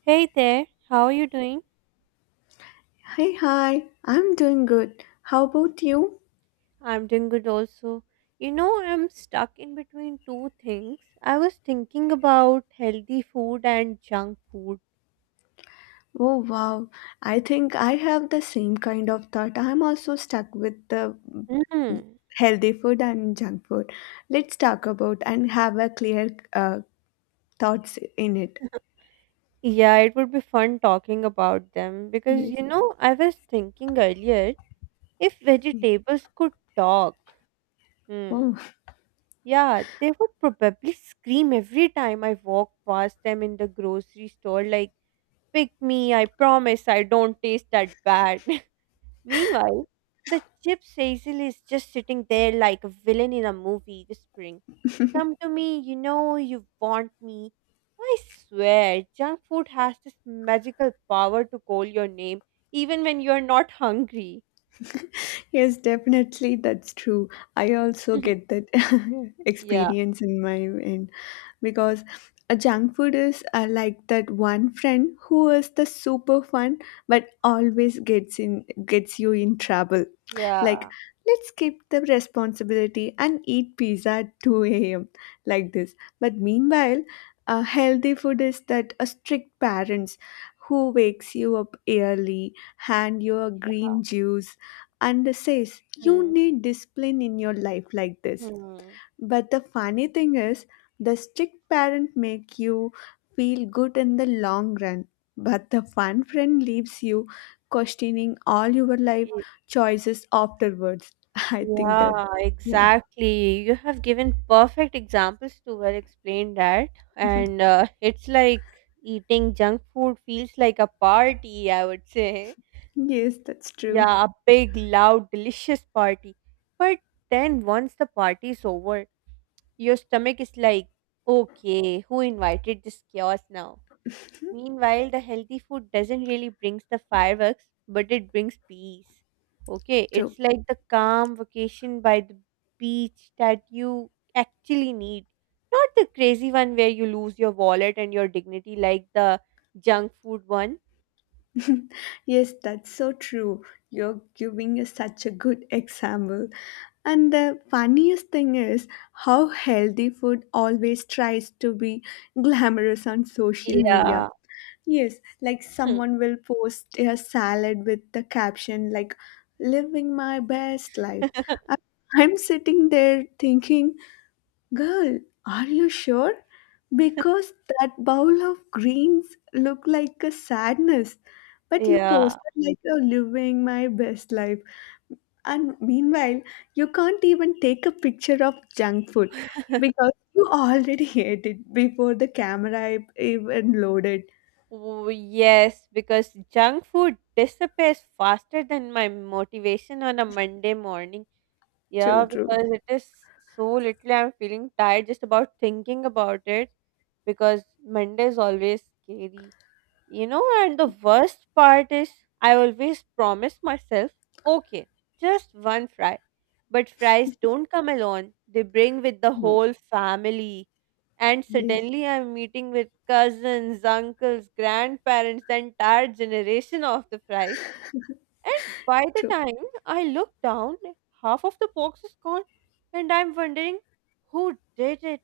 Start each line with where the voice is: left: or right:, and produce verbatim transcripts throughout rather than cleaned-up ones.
right: Hey there, how are you doing?
left: Hey, hi, I'm doing good. How about you?
right: I'm doing good also. You know, I'm stuck in between two things. I was thinking about healthy food and junk food.
left: Oh, wow. I think I have the same kind of thought. I'm also stuck with the
right: Hmm.
left: healthy food and junk food. Let's talk about and have a clear uh, thoughts in it.
right: Yeah, it would be fun talking about them because
left: Yes.
right: you know, I was thinking earlier if vegetables could talk. Hmm.
left: Oh,
right: Yeah, they would probably scream every time I walk past them in the grocery store like, "Pick me, I promise I don't taste that bad." Meanwhile, the chip Cecil is just sitting there like a villain in a movie, whispering, "Come to me, you know you want me." I swear, junk food has this magical power to call your name even when you're not hungry.
left: yes, definitely, that's true. I also get that
right: Yeah,
left: experience in my end because a junk food is uh, like that one friend who is the super fun but always gets in gets you in trouble, like
right: yeah.
left: let's skip the responsibility and eat pizza at two a m like this. But meanwhile, uh, healthy food is that a strict parents who wakes you up early, hand you a green juice, and says you
right: Mm,
left: need discipline in your life like this.
right: hmm.
left: But the funny thing is, the strict parent make you feel good in the long run, but the fun friend leaves you questioning all your life choices afterwards. I think that,
right: Yeah,
left: yeah,
right: exactly. You have given perfect examples to well explain that. And uh, it's like eating junk food feels like a party, I would say.
left: yes, that's true.
right: Yeah, a big, loud, delicious party. But then once the party's over, your stomach is like, okay, who invited this chaos now? Meanwhile, the healthy food doesn't really brings the fireworks, but it brings peace. Okay,
left: True.
right: it's like the calm vacation by the beach that you actually need. Not the crazy one where you lose your wallet and your dignity like the junk food one.
left: Yes, that's so true. You're giving us such a good example. And the funniest thing is how healthy food always tries to be glamorous on social media.
right: Yeah.
left: Yes, like
right: Hmm.
left: someone will post a salad with the caption like living my best life. I- I'm sitting there thinking, girl, are you sure? Because that bowl of greens look like a sadness. But you
right: Yeah.
left: posted like you're living my best life. And meanwhile, you can't even take a picture of junk food because you already ate it before the camera e- even loaded.
right: Oh, yes, because junk food disappears faster than my motivation on a Monday morning. Yeah,
left: True, true.
right: because it is so little. I'm feeling tired just about thinking about it because Monday is always scary, you know. And the worst part is, I always promise myself, okay, just one fry. But fries don't come alone, they bring with the
left: No.
right: whole family. And
left: Yes,
right: suddenly, I'm meeting with cousins, uncles, grandparents, the entire generation of the fries. And by the
left: true.
right: time I look down, half of the box is gone, and I'm wondering who did it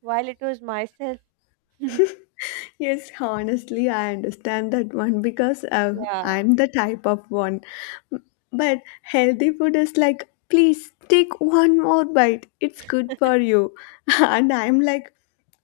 right: while it was myself.
left: Yes, honestly, I understand that one because uh,
right: Yeah.
left: I'm the type of one. But healthy food is like, please take one more bite. It's good for you. And I'm like,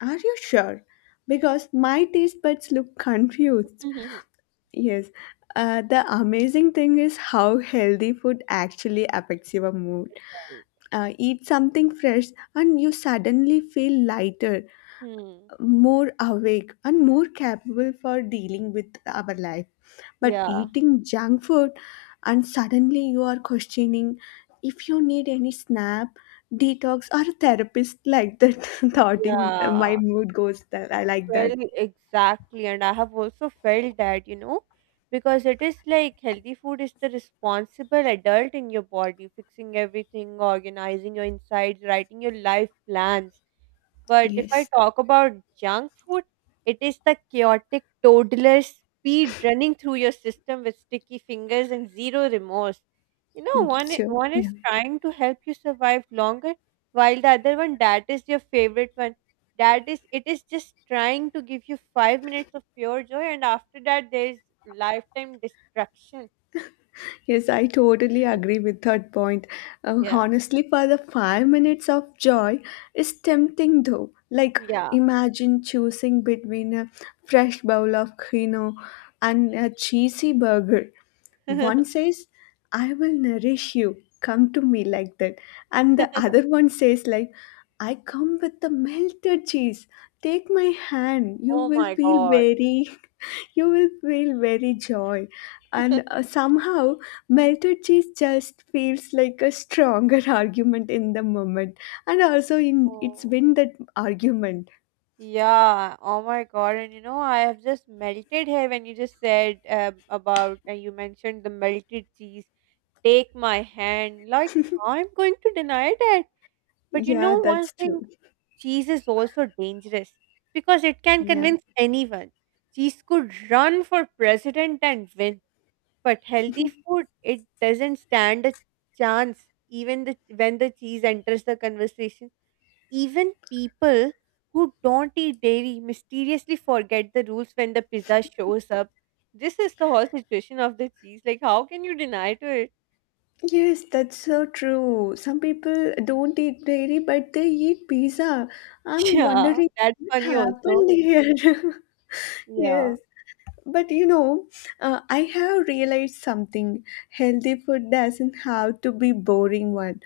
left: are you sure? Because my taste buds look confused. Yes. Uh, the amazing thing is how healthy food actually affects your mood.
right: Right.
left: Uh, eat something fresh and you suddenly feel lighter,
right: Hmm.
left: more awake, and more capable for dealing with our life. But
right: Yeah.
left: eating junk food, and suddenly you are questioning if you need any snap, detox, or therapist like that. Thoughting
right: Yeah.
left: my mood goes that I like
right: Well,
left: that.
right: exactly. And I have also felt that, you know, because it is like healthy food is the responsible adult in your body, fixing everything, organizing your insides, writing your life plans. But if I
left: Yes,
right: talk about junk food, it is the chaotic toddler speed running through your system with sticky fingers and zero remorse. You know,
left: mm,
right: one i-
left: sure.
right: one
left: Yeah.
right: is trying to help you survive longer, while the other one, that is your favorite one. That is, it is just trying to give you five minutes of pure joy, and after that, there is lifetime destruction.
left: Yes, I totally agree with third point. Uh,
right: Yeah,
left: honestly, for the five minutes of joy is tempting though. Like,
right: yeah.
left: imagine choosing between a fresh bowl of quinoa and a cheesy burger. One says, I will nourish you, come to me like that. And the other one says, like, I come with the melted cheese. Take my hand, you
right: Oh
left: will
right: my
left: feel
right: god.
left: very you will feel very joy and uh, somehow melted cheese just feels like a stronger argument in the moment, and also in it's
right: Oh.
left: win that argument.
right: Yeah, oh my God. And you know, I have just melted here when you just said uh, about, uh, you mentioned the melted cheese. Take my hand. Like, how I'm going to deny that? But you
left: Yeah,
right: know, one
left: that's
right: thing,
left: true.
right: cheese is also dangerous because it can
left: Yeah,
right: convince anyone. Cheese could run for president and win, but healthy food, it doesn't stand a chance, even the, when the cheese enters the conversation. Even people who don't eat dairy mysteriously forget the rules when the pizza shows up. This is the whole situation of the cheese. Like, how can you deny to it?
left: yes, that's so true. Some people don't eat dairy but they eat pizza. I'm
right: Yeah,
left: wondering
right: that's
left: what
right: funny also.
left: happened here.
right: Yeah.
left: Yes. But you know, uh, I have realized something. Healthy food doesn't have to be boring one.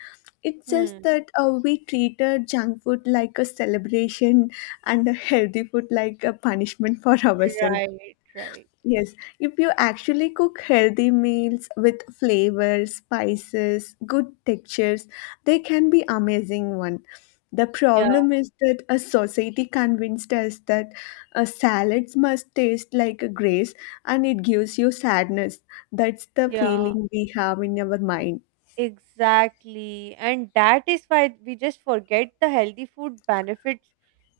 left: It's just
right: Hmm.
left: that uh, we treated junk food like a celebration and a healthy food like a punishment for ourselves.
right: Right, right.
left: Yes, if you actually cook healthy meals with flavors, spices, good textures, they can be amazing one. The
right: Yeah,
left: problem is that a society convinced us that uh, salads must taste like a grace and it gives you sadness. That's the
right: yeah.
left: feeling we have in our mind.
right: Exactly. And that is why we just forget the healthy food benefits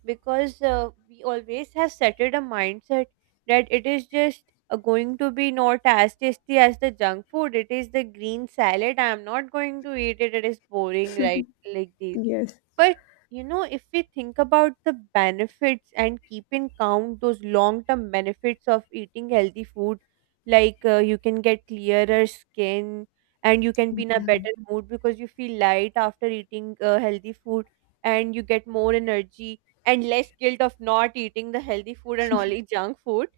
right: because uh, we always have settled a mindset that it is just uh, going to be not as tasty as the junk food. It is the green salad. I'm not going to eat it. It is boring, right? Like this.
left: Yes.
right: But you know, if we think about the benefits and keep in count those long term benefits of eating healthy food, like uh, you can get clearer skin and you can be in a
left: Yeah.
right: better mood because you feel light after eating uh, healthy food and you get more energy and less guilt of not eating the healthy food and only junk food.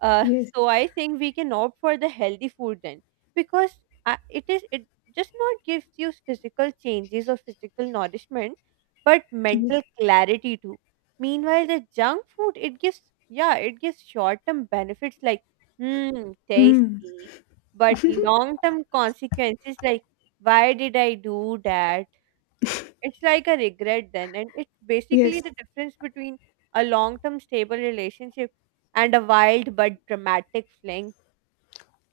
right: Uh,
left: Yes.
right: so I think we can opt for the healthy food then because uh, it is it just not gives you physical changes or physical nourishment but mental
left: Yes.
right: clarity too. Meanwhile, the junk food it gives yeah it gives short term benefits like hmm tasty, but long term consequences like why did I do that? It's like a regret then, and it's basically
left: Yes.
right: the difference between a long term stable relationship and a wild but dramatic fling.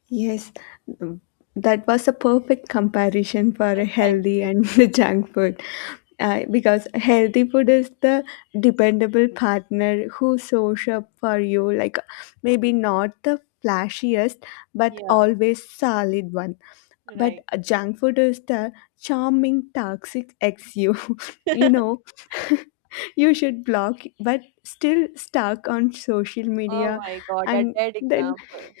left: Yes, um, that was a perfect comparison for a
right: Thank
left: healthy
right: you.
left: and the junk food. Uh, because healthy food is the dependable partner who shows up for you, like maybe not the flashiest, but
right: Yeah,
left: always solid one. But
right: right.
left: junk food is the charming, toxic ex you. you know, you should block, but still stuck on social
right: Oh
left: media.
right: my god, a
left: And
right: dead
left: then
right: example.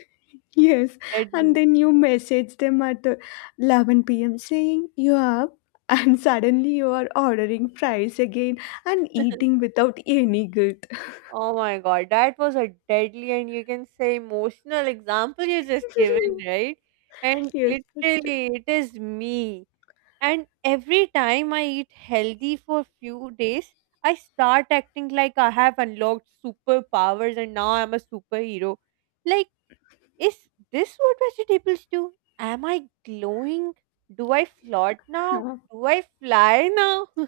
left: yes, and
right: Deadly.
left: then you message them at uh, eleven p m saying you are up, and suddenly you are ordering fries again and eating without any guilt.
right: Oh my god, that was a deadly and you can say emotional example you just given, right? And
left: Yes, that's true.
right: literally, it is me. And every time I eat healthy for few days, I start acting like I have unlocked superpowers and now I'm a superhero. Like, is this what vegetables do? Am I glowing? Do I float now?
left: Huh.
right: Do I fly now?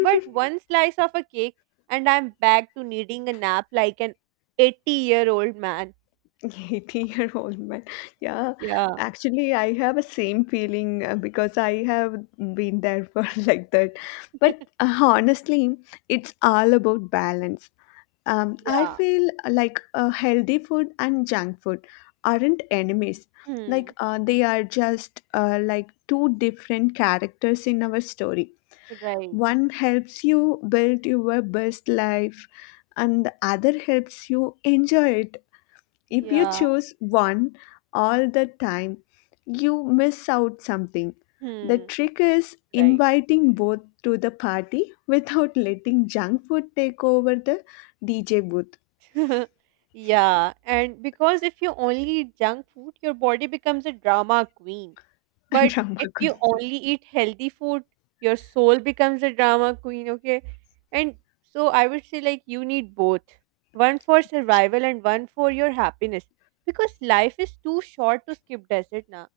right: But one slice of a cake, and I'm back to needing a nap like an eighty year old man.
left: eighty-year-old man. Yeah,
right: Yeah.
left: actually, I have a same feeling uh, because I have been there for like that. But uh, honestly, it's all about balance. Um, I
right: Yeah.
left: feel uh, like uh, healthy food and junk food aren't enemies. Like
right: Hmm.
left: uh, they are just uh, like two different characters in our story.
right: Right.
left: One helps you build your best life, and the other helps you enjoy it. If you
right: Yeah.
left: choose one all the time, you miss out something. The
right: Hmm.
left: trick is
right: Right.
left: inviting both to the party without letting junk food take over the D J booth.
right: Yeah. And because if you only eat junk food, your body becomes a drama queen. But
left: Drama
right: if
left: queen.
right: you only eat healthy food, your soul becomes a drama queen, okay? And so I would say, like, you need both, one for survival and one for your happiness. Because life is too short to skip desert now,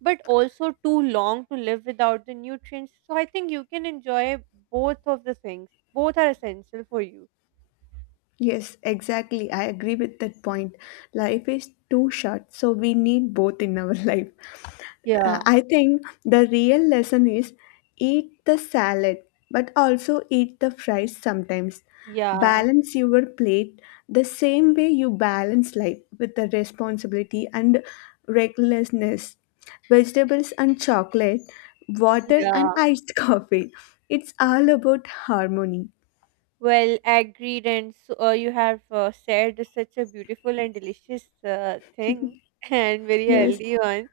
right: but also too long to live without the nutrients. So I think you can enjoy both of the things, both are essential for you.
left: Yes, exactly. I agree with that point. Life is too short, so we need both in our life. Uh,
right: Yeah,
left: I think the real lesson is eat the salad, but also eat the fries sometimes.
right: yeah,
left: Balance your plate the same way you balance life with the responsibility and recklessness. Vegetables and chocolate, water and
right: yeah.
left: iced coffee. It's all about harmony.
right: Well, agreed, and so uh, you have uh, shared such a beautiful and delicious uh, thing and very
left: Yes,
right: healthy one.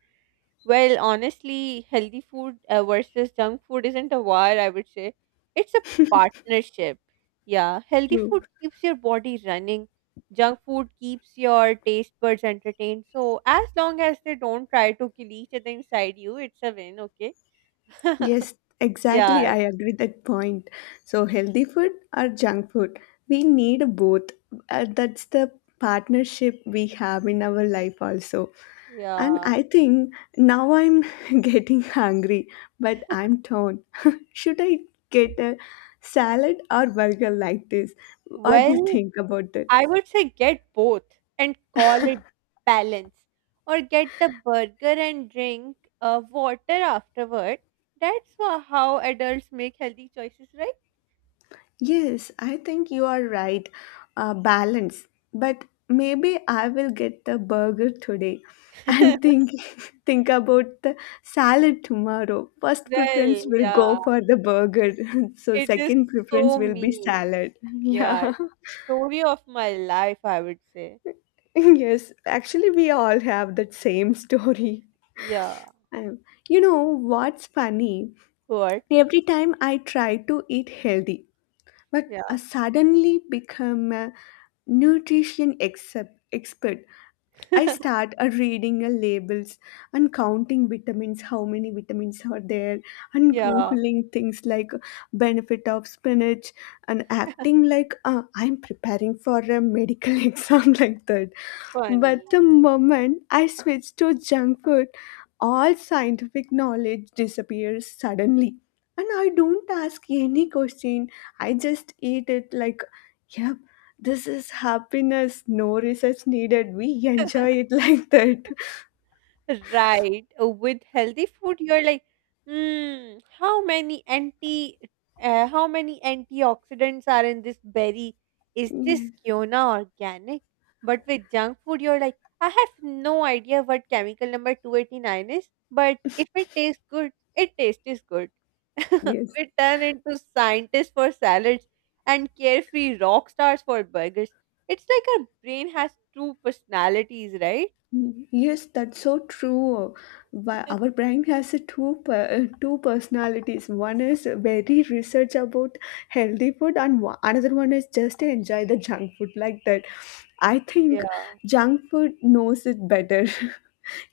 right: Well, honestly, healthy food uh, versus junk food isn't a war, I would say. It's a partnership. Yeah, healthy
left: true.
right: food keeps your body running, junk food keeps your taste buds entertained. So, as long as they don't try to kill each other inside you, it's a win, okay?
left: Yes, exactly.
right: Yeah,
left: I agree with that point. So healthy food or junk food, we need both. Uh, that's the partnership we have in our life also. And
right: yeah.
left: I think now I'm getting hungry, but I'm torn. Should I get a salad or burger like this? What do you
right: Well,
left: think about that?
right: I would say get both and call it balance, or get the burger and drink uh, water afterward. That's wha- how adults make healthy choices, right?
left: Yes, I think you are right. Uh, balance. But maybe I will get the burger today and think think about the salad tomorrow. First
right: Well,
left: preference will
right: yeah,
left: go for the burger. So
right: it is
left: second preference
right: so
left: will be
right: me.
left: salad. Yeah.
right: Yeah, story of my life, I would say.
left: Yes, actually we all have that same story.
right: Yeah,
left: Um, you know what's funny?
right: what?
left: Every time I try to eat healthy, but uh,
right: Yeah,
left: suddenly become a nutrition except, expert. I start uh, reading uh, labels and counting vitamins, how many vitamins are there, and
right: yeah,
left: googling things like uh, benefit of spinach, and acting like uh, I'm preparing for a medical exam like that.
right: funny.
left: But the moment I switch to junk food, all scientific knowledge disappears suddenly, and I don't ask any question. I just eat it like a this is happiness, no research needed. We enjoy it like that.
right: Right. Uh, with healthy food, you're like, hmm, how many anti, uh, how many antioxidants are in this berry? Is
left: Yes,
right: this Kiona organic? But with junk food, you're like, I have no idea what chemical number two eighty-nine is, but if it tastes good, it tastes is good.
left: yes.
right: We turn into scientists for salads and carefree rock stars for burgers. It's like our brain has two personalities, right?
left: Mm, yes, that's so true. But our brain has a two per- uh, two personalities. One is very research about healthy food, and one, another one is just enjoy the junk food like that. I think
right: Yeah.
left: junk food knows it better.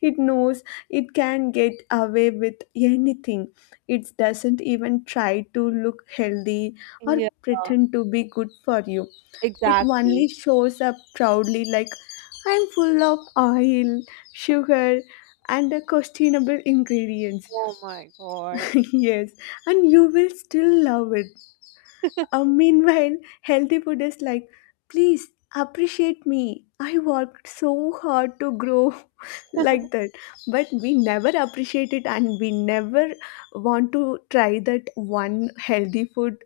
left: It knows it can get away with anything. It doesn't even try to look healthy or
right: Yeah,
left: pretend to be good for you. It
right: exactly.
left: only shows up proudly, like, I'm full of oil, sugar, and questionable ingredients.
right: Oh my God.
left: Yes, and you will still love it. Uh, meanwhile, healthy food is like, please appreciate me. I worked so hard to grow like that. But we never appreciate it and we never want to try that one healthy food.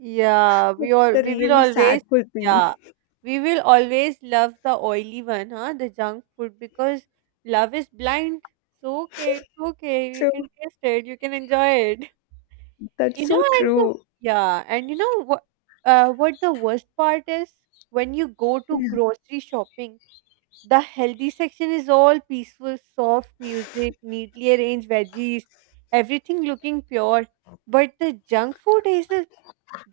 right: Yeah,
left: That's
right: we all
left: the
right: we will
left: really sad
right: always yeah.
left: thing.
right: We will always love the oily one, huh? The junk food because love is blind. So okay, it's okay. You
left: So
right: can taste it, you can enjoy it.
left: that's
right: You know,
left: so
right: and the,
left: true.
right: yeah, and you know what uh what the worst part is, when you go to
left: Yeah.
right: grocery shopping. The healthy section is all peaceful, soft music, neatly arranged veggies, everything looking pure. But the junk food is a,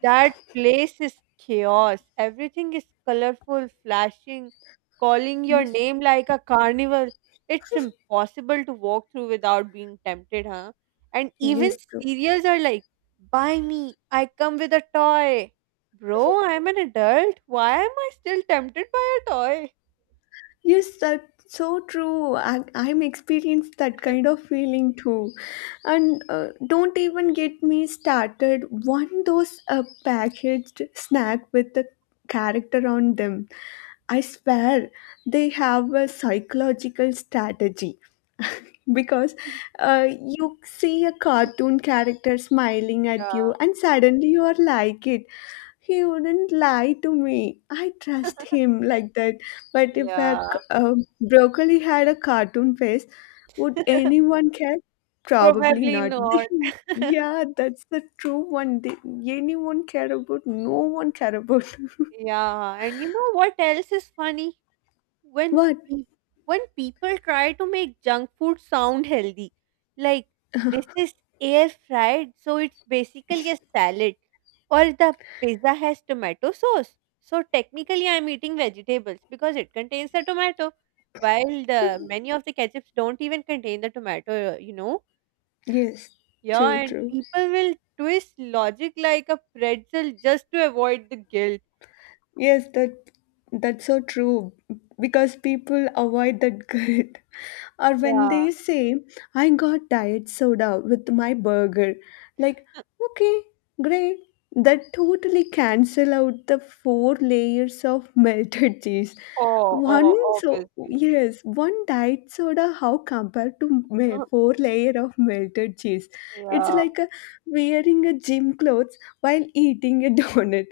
right: that place is chaos. Everything is colorful, flashing, calling your
left: Yes.
right: name like a carnival. It's impossible to walk through without being tempted, huh? And even
left: Yes, true.
right: cereals are like, buy me, I come with a toy. Bro, I'm an adult. Why am I still tempted by a toy?
left: Yes, that's so true. I, I'm experienced that kind of feeling too. And uh, don't even get me started. One those uh, packaged snack with the character on them. I swear they have a psychological strategy. Because uh, you see a cartoon character smiling at you
right: Yeah.
left: and suddenly you are like it he wouldn't lie to me. I trust him like that. But if a,
right: Yeah.
left: c- a broccoli had a cartoon face, would anyone care? Probably
right: Probably
left: not.
right: not.
left: Yeah, that's the true one. They- Anyone care about? No one care about.
right: Yeah, and you know what else is funny? When
left: What?
right: pe- when people try to make junk food sound healthy, like, this is air fried, so it's basically a salad, or the pizza has tomato sauce. So technically, I'm eating vegetables because it contains the tomato, while the many of the ketchups don't even contain the tomato, you know.
left: Yes,
right: Yeah,
left: true,
right: and
left: true.
right: people will twist logic like a pretzel just to avoid the guilt.
left: Yes, that that's so true because people avoid that grit. Or when
right: Yeah.
left: they say, I got diet soda with my burger, like, okay, great. That totally cancel out the four layers of melted cheese.
right: Oh,
left: One
right: oh,
left: So
right: obviously.
left: yes, one diet soda how compared to me- four layer of melted cheese. It's
right: Yeah.
left: like a, wearing a gym clothes while eating a donut,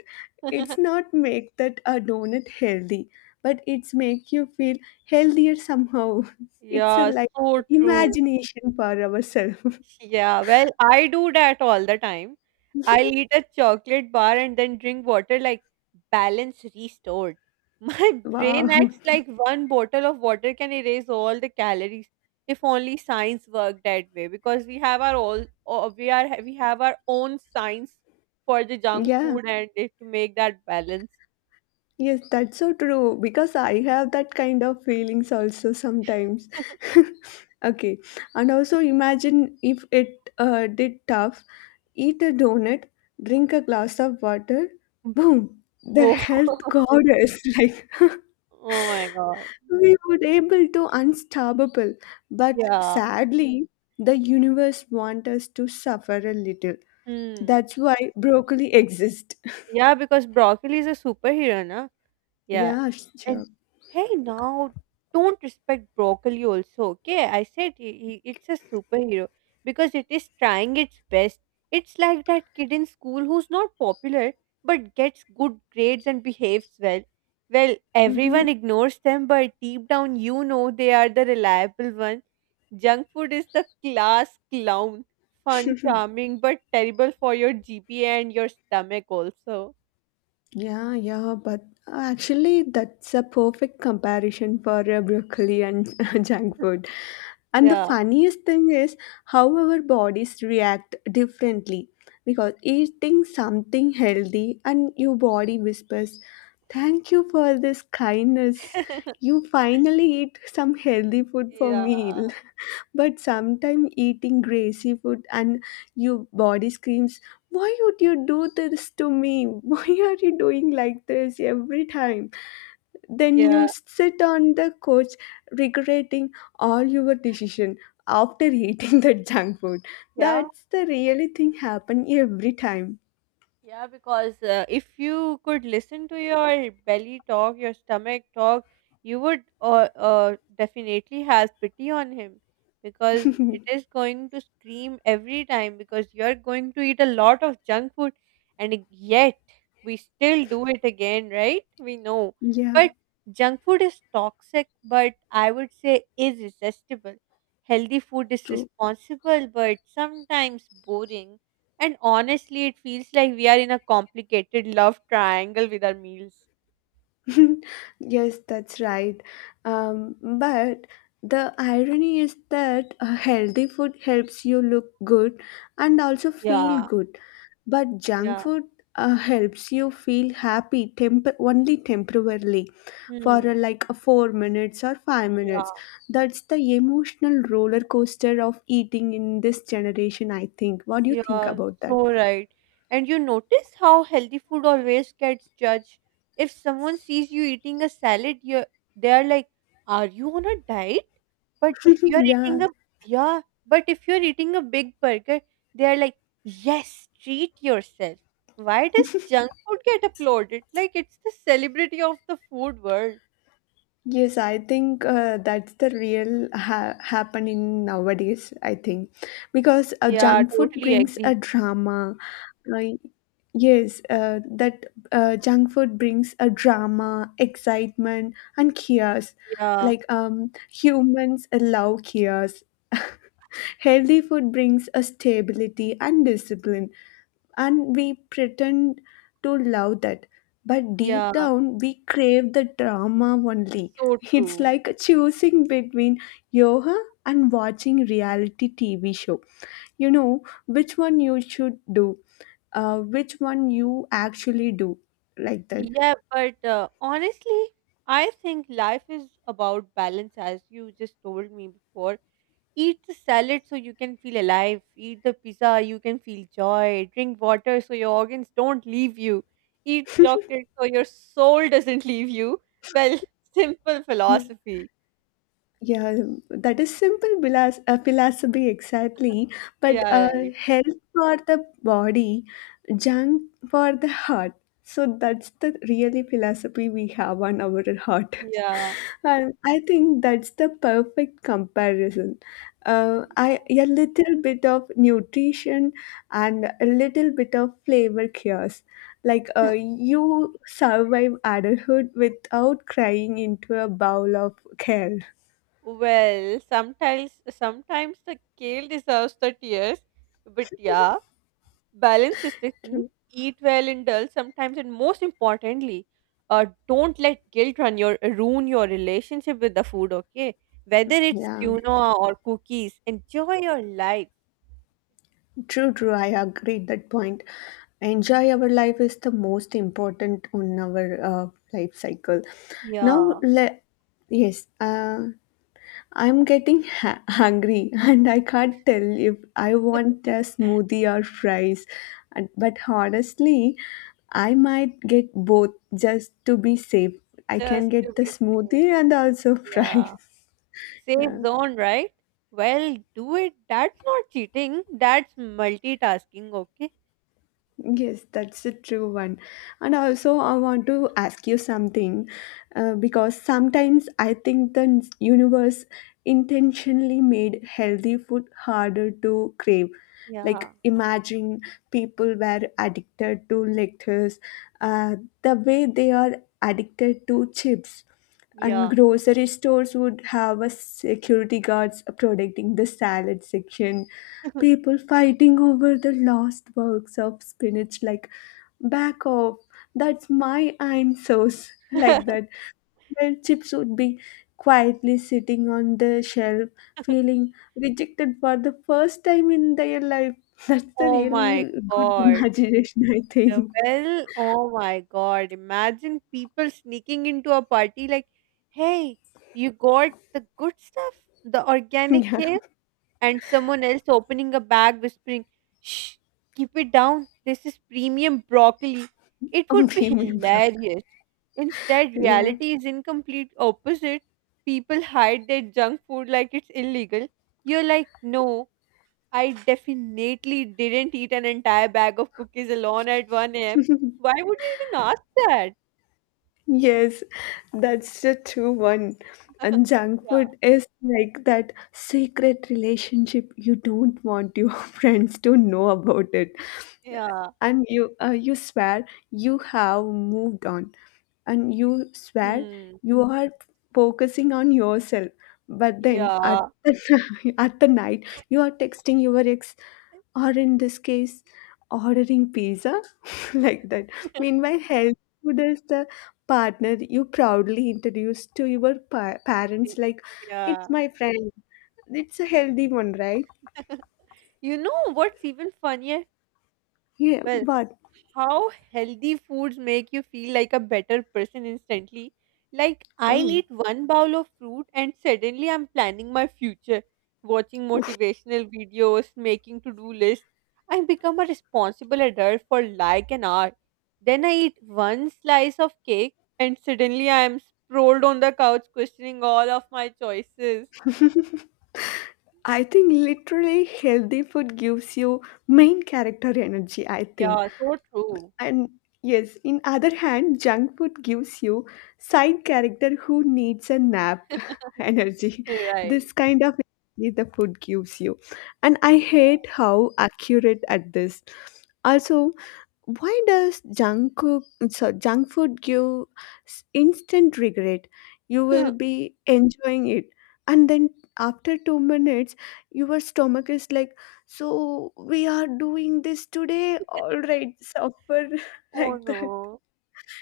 left: it's not make that a donut healthy, but it's make you feel healthier somehow. It's a
right: Yeah,
left: like
right: so true.
left: imagination for ourselves.
right: Yeah, well, I do that all the time. I'll eat a chocolate bar and then drink water like balance restored. My
left: Wow.
right: brain acts like one bottle of water can erase all the calories. If only science worked that way, because we have our all, o- we are we have our own science for the junk
left: Yeah,
right: food and it to make that balance.
left: yes, that's so true because I have that kind of feelings also sometimes. Okay, and also imagine if it uh, did tough, eat a donut, drink a glass of water, boom, the
right: Oh,
left: health goddess. Like,
right: oh my God.
left: we would able to unstoppable, but
right: Yeah.
left: sadly the universe want us to suffer a little.
right: Hmm.
left: That's why broccoli exists.
right: Yeah, because broccoli is a superhero, na? Yeah.
left: Yeah,
right: And
left: sure.
right: hey, now don't respect broccoli also, okay? I said he, he, it's a superhero because it is trying its best. It's like that kid in school who's not popular but gets good grades and behaves well. Well,
left: Mm-hmm.
right: everyone ignores them, but deep down, you know they are the reliable one. Junk food is the class clown. Fun, charming, but terrible for your G P A and your stomach also.
left: Yeah, yeah, but actually, that's a perfect comparison for uh, broccoli and junk food. And the
right: Yeah.
left: funniest thing is how our bodies react differently because eating something healthy and your body whispers, thank you for this kindness. You finally eat some healthy food for me.
right: Yeah.
left: But sometimes eating greasy food and your body screams, why would you do this to me? Why are you doing like this every time? Then
right: Yeah,
left: you sit on the couch regretting all your decision after eating that junk food.
right: yeah,
left: That's the really thing happen every time.
right: yeah, because uh, if you could listen to your belly talk, your stomach talk, you would uh, uh, definitely have pity on him because it is going to scream every time because you're going to eat a lot of junk food and yet we still do it again, right? We know.
left: Yeah,
right: But junk food is toxic, but I would say is irresistible. Healthy food is
left: true.
right: responsible, but sometimes boring. And honestly, it feels like we are in a complicated love triangle with our meals.
left: Yes, that's right. Um, but the irony is that a healthy food helps you look good and also feel
right: Yeah,
left: good. But junk
right: yeah.
left: food uh, helps you feel happy temp- only temporarily for uh,
right: Hmm.
left: like uh, four minutes or five
right: Yeah,
left: minutes. That's the emotional roller coaster of eating in this generation, I think. What do you think
right: yeah,
left: about that?
right: so right. And you notice how healthy food always gets judged. If someone sees you eating a salad, you they are like, "Are you on a diet?" But if you are
left: Yeah.
right: eating a yeah, but if you are eating a big burger, they are like, "Yes, treat yourself." Why does junk food get applauded? Like it's the celebrity of the food world.
left: Yes, I think uh, that's the real ha- happening nowadays. I think because uh,
right: Yeah,
left: junk food
right: totally
left: brings a
right: agree.
left: drama. Like, yes, uh, that uh, junk food brings a drama, excitement, and chaos.
right: Yeah,
left: Like um, humans love chaos. Healthy food brings a stability and discipline and we pretend to love that, but deep
right: yeah,
left: down we crave the drama only.
right: so
left: It's
right: true.
left: like choosing between yoga and watching reality TV show. You know which one you should do, uh, which one you actually do, like that.
right: Yeah, but uh, honestly, I think life is about balance, as you just told me before. Eat the salad so you can feel alive. Eat the pizza, you can feel joy. Drink water so your organs don't leave you. Eat chocolate so your soul doesn't leave you. Well, simple
left: Yeah.
right: philosophy.
left: Yeah, that is simple philas- uh, philosophy exactly. But uh,
right: Yeah, right.
left: health for the body, junk for the heart. So that's the really philosophy we have on our heart.
right: Yeah,
left: And I think that's the perfect comparison. Uh, I a little bit of nutrition and a little bit of flavor cures. Like uh, you survive adulthood without crying into a bowl of kale.
right: well, sometimes sometimes the kale deserves the tears, but yeah, balance is the key.
left: True.
right: Eat well, indulge sometimes, and most importantly, uh, don't let guilt run your ruin your relationship with the food. Okay, whether it's
left: Yeah.
right: quinoa or cookies, enjoy your life.
left: True, true. I agree at that point. Enjoy our life is the most important on our uh, life cycle. Now,
right: Yeah,
left: le- yes, uh, I'm getting ha- hungry and I can't tell if I want a smoothie or fries. And- But honestly, I might get both just to be safe. I can
right: just to
left: get the
right: be safe.
left: smoothie and also
right: Yeah,
left: fries.
right: safe
left: Yeah.
right: zone, right? Well, do it. That's not cheating. That's multitasking. Okay.
left: Yes, that's a true one. And also, I want to ask you something uh, because sometimes I think the n- universe intentionally made healthy food harder to crave. Like,
right: Yeah.
left: imagine people were addicted to lettuce, uh, the way they are addicted to chips. And
right: Yeah.
left: grocery stores would have a security guards protecting the salad section, people fighting over the lost works of spinach like, back off, that's my answers. Like that, where chips would be quietly sitting on the shelf, feeling rejected for the first time in their life. That's the
right: Oh
left: really
right: my
left: good
right: god.
left: imagination, I
right: Uh,
left: think.
right: Well, oh my god. Imagine people sneaking into a party like, hey, you got the good stuff, the organic
left: Yeah,
right: kale, and someone else opening a bag whispering, shh, keep it down. This is premium broccoli. It
left: on
right: would be
left: premium bro.
right: hilarious. Instead,
left: Yeah.
right: reality is incomplete opposite. People hide their junk food like it's illegal. You're like, no. I definitely didn't eat an entire bag of cookies alone at one a m. Why would you even ask that?
left: Yes, that's the true one. And junk
right: Yeah,
left: food is like that secret relationship you don't want your friends to know about it.
right: yeah.
left: And you uh, you swear you have moved on, and you swear
right: Hmm.
left: you are focusing on yourself, but then at
right: Yeah.
left: the, at the night, you are texting your ex, or in this case, ordering pizza. Like that, meanwhile health food is the partner you proudly introduce to your pa- parents like, it's
right: Yeah.
left: my friend, it's a healthy one, right?
right: You know what's even funnier?
left: Yeah,
right: Well,
left: but
right: how healthy foods make you feel like a better person instantly. Like, I'll
left: wow,
right: eat one bowl of fruit and suddenly I'm planning my future, watching motivational videos, making to do lists. I become a responsible adult for like an hour. Then I eat one slice of cake and suddenly I am sprawled on the couch questioning all of my choices.
left: I think literally healthy food gives you main character energy, I think.
right: Yeah, so true.
left: And yes, in other hand, junk food gives you side character who needs a nap energy.
right: Right.
left: This kind of energy the food gives you. And I
right: Yeah.
left: hate how accurate at this. Also, why does junk cook, so junk food give s- instant regret. You will be enjoying it, and then after two minutes your stomach is like, so we are doing this today, all right, suffer.
right: Oh
left: Like that.
right: no.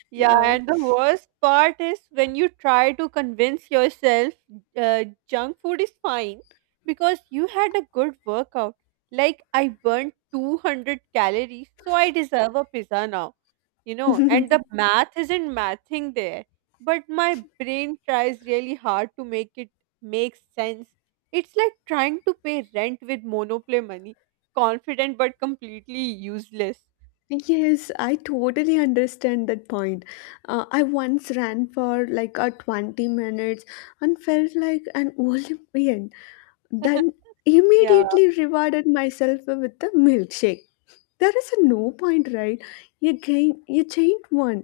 right: Yeah,
left: Yeah.
right: and the worst part is when you try to convince yourself uh, junk food is fine because you had a good workout. Like, I burned two hundred calories, so I deserve a pizza now, you know. And the math isn't mathing there, but my brain tries really hard to make it make sense. It's like trying to pay rent with Monopoly money, confident but completely useless.
left: Yes, I totally understand that point. Uh, I once ran for like a twenty minutes and felt like an Olympian. Then
right: Yeah.
left: immediately rewarded myself with a milkshake. There is a no point, right? You gain, you change one,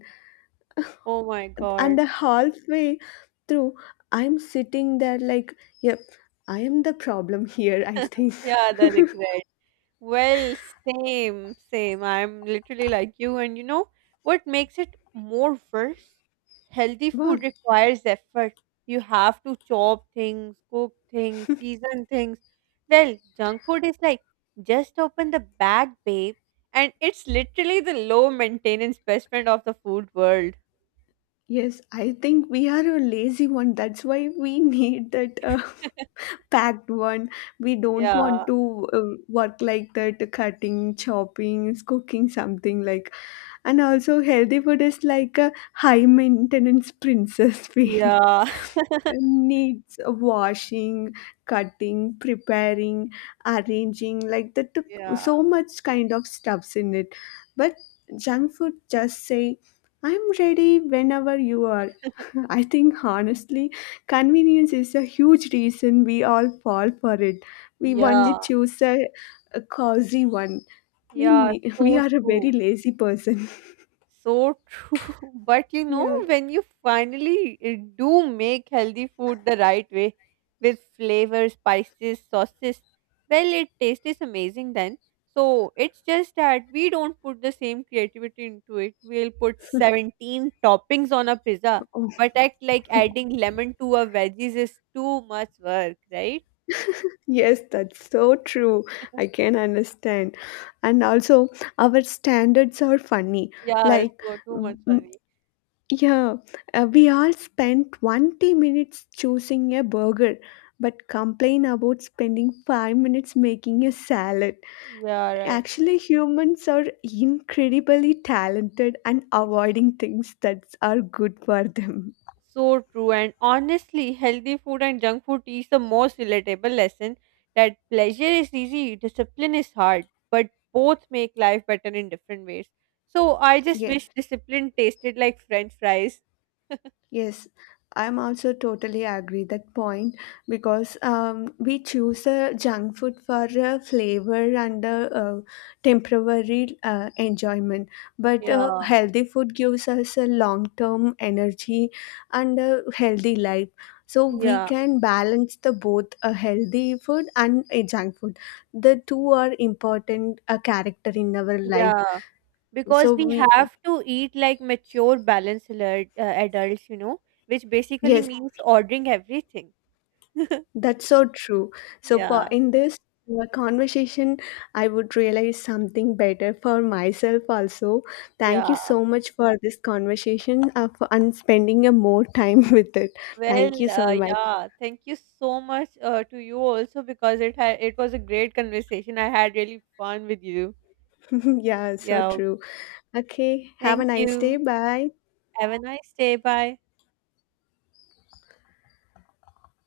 right: Oh my
left: and
right: God.
left: the halfway through, I'm sitting there like, yep, I am the problem here, I think.
right: Yeah, the regret. Well, same, same. I'm literally like you. And you know what makes it more worse? Healthy
left: Well,
right: food requires effort. You have to chop things, cook things, season things. Well, junk food is like just open the bag, babe. And it's literally the low maintenance best friend of the food world.
left: yes, I think we are a lazy one. That's why we need that uh, packed one. We don't
right: Yeah,
left: want to uh, work like that, cutting, chopping, cooking something like. And also, healthy food is like a high maintenance princess feel.
right: yeah.
left: Needs washing, cutting, preparing, arranging, like that took
right: Yeah,
left: so much kind of stuffs in it. But junk food just say, I'm ready whenever you are. I think honestly, convenience is a huge reason we all fall for it. We only
right: yeah,
left: choose a, a cozy one. We
right: yeah.
left: ne- we
right: So
left: are a very
right: true.
left: lazy person.
right: So true. But you know,
left: Yeah.
right: when you finally uh, do make healthy food the right way with flavors, spices, sauces, well, it tastes is amazing then. So it's just that we don't put the same creativity into it. We'll put seventeen toppings on a pizza,
left: Oh,
right: but act like adding lemon to our veggies is too much work, right?
left: yes, that's so true. I can understand. And also, our standards are funny.
right: Yeah,
left: Like,
right: so too
left: mm,
right: much
left: mm,
right: funny.
left: yeah, uh, we all spend twenty minutes choosing a burger, but complain about spending five minutes making a salad.
right: Yeah, right.
left: Actually, humans are incredibly talented and avoiding things that are good for them.
right: So true. And honestly, healthy food and junk food teach the most relatable lesson that pleasure is easy, discipline is hard, but both make life better in different ways. So I just
left: Yeah.
right: wish discipline tasted like French fries.
left: Yes, I'm also totally agree that point because um, we choose a junk food for uh, flavor and uh, uh, temporary uh, enjoyment, but uh,
right: Yeah,
left: healthy food gives us a long-term energy and a healthy life. So we
right: yeah,
left: can balance the both a healthy food and a junk food. The two are important uh, character in our life.
right: yeah.
left: So
right: Because we
left: we uh,
right: have to eat like mature, balanced alert, uh, adults, you know, which basically
left: yes.
right: means ordering everything.
left: That's so true. So for
right: Yeah,
left: in this uh, conversation, I would realize something better for myself also. Thank you
right: yeah.
left: so much for this conversation uh, for, and spending a more time with it.
right: Well,
left: Thank you so
right: uh,
left: much.
right: yeah, thank you so much uh, to you also because it had it was a great conversation. I had really fun with you.
left: Yeah, so
right: Yeah,
left: true. Okay, have a
right: thank
left: nice day.
right: you.
left: Bye.
right: Have a nice day. Bye.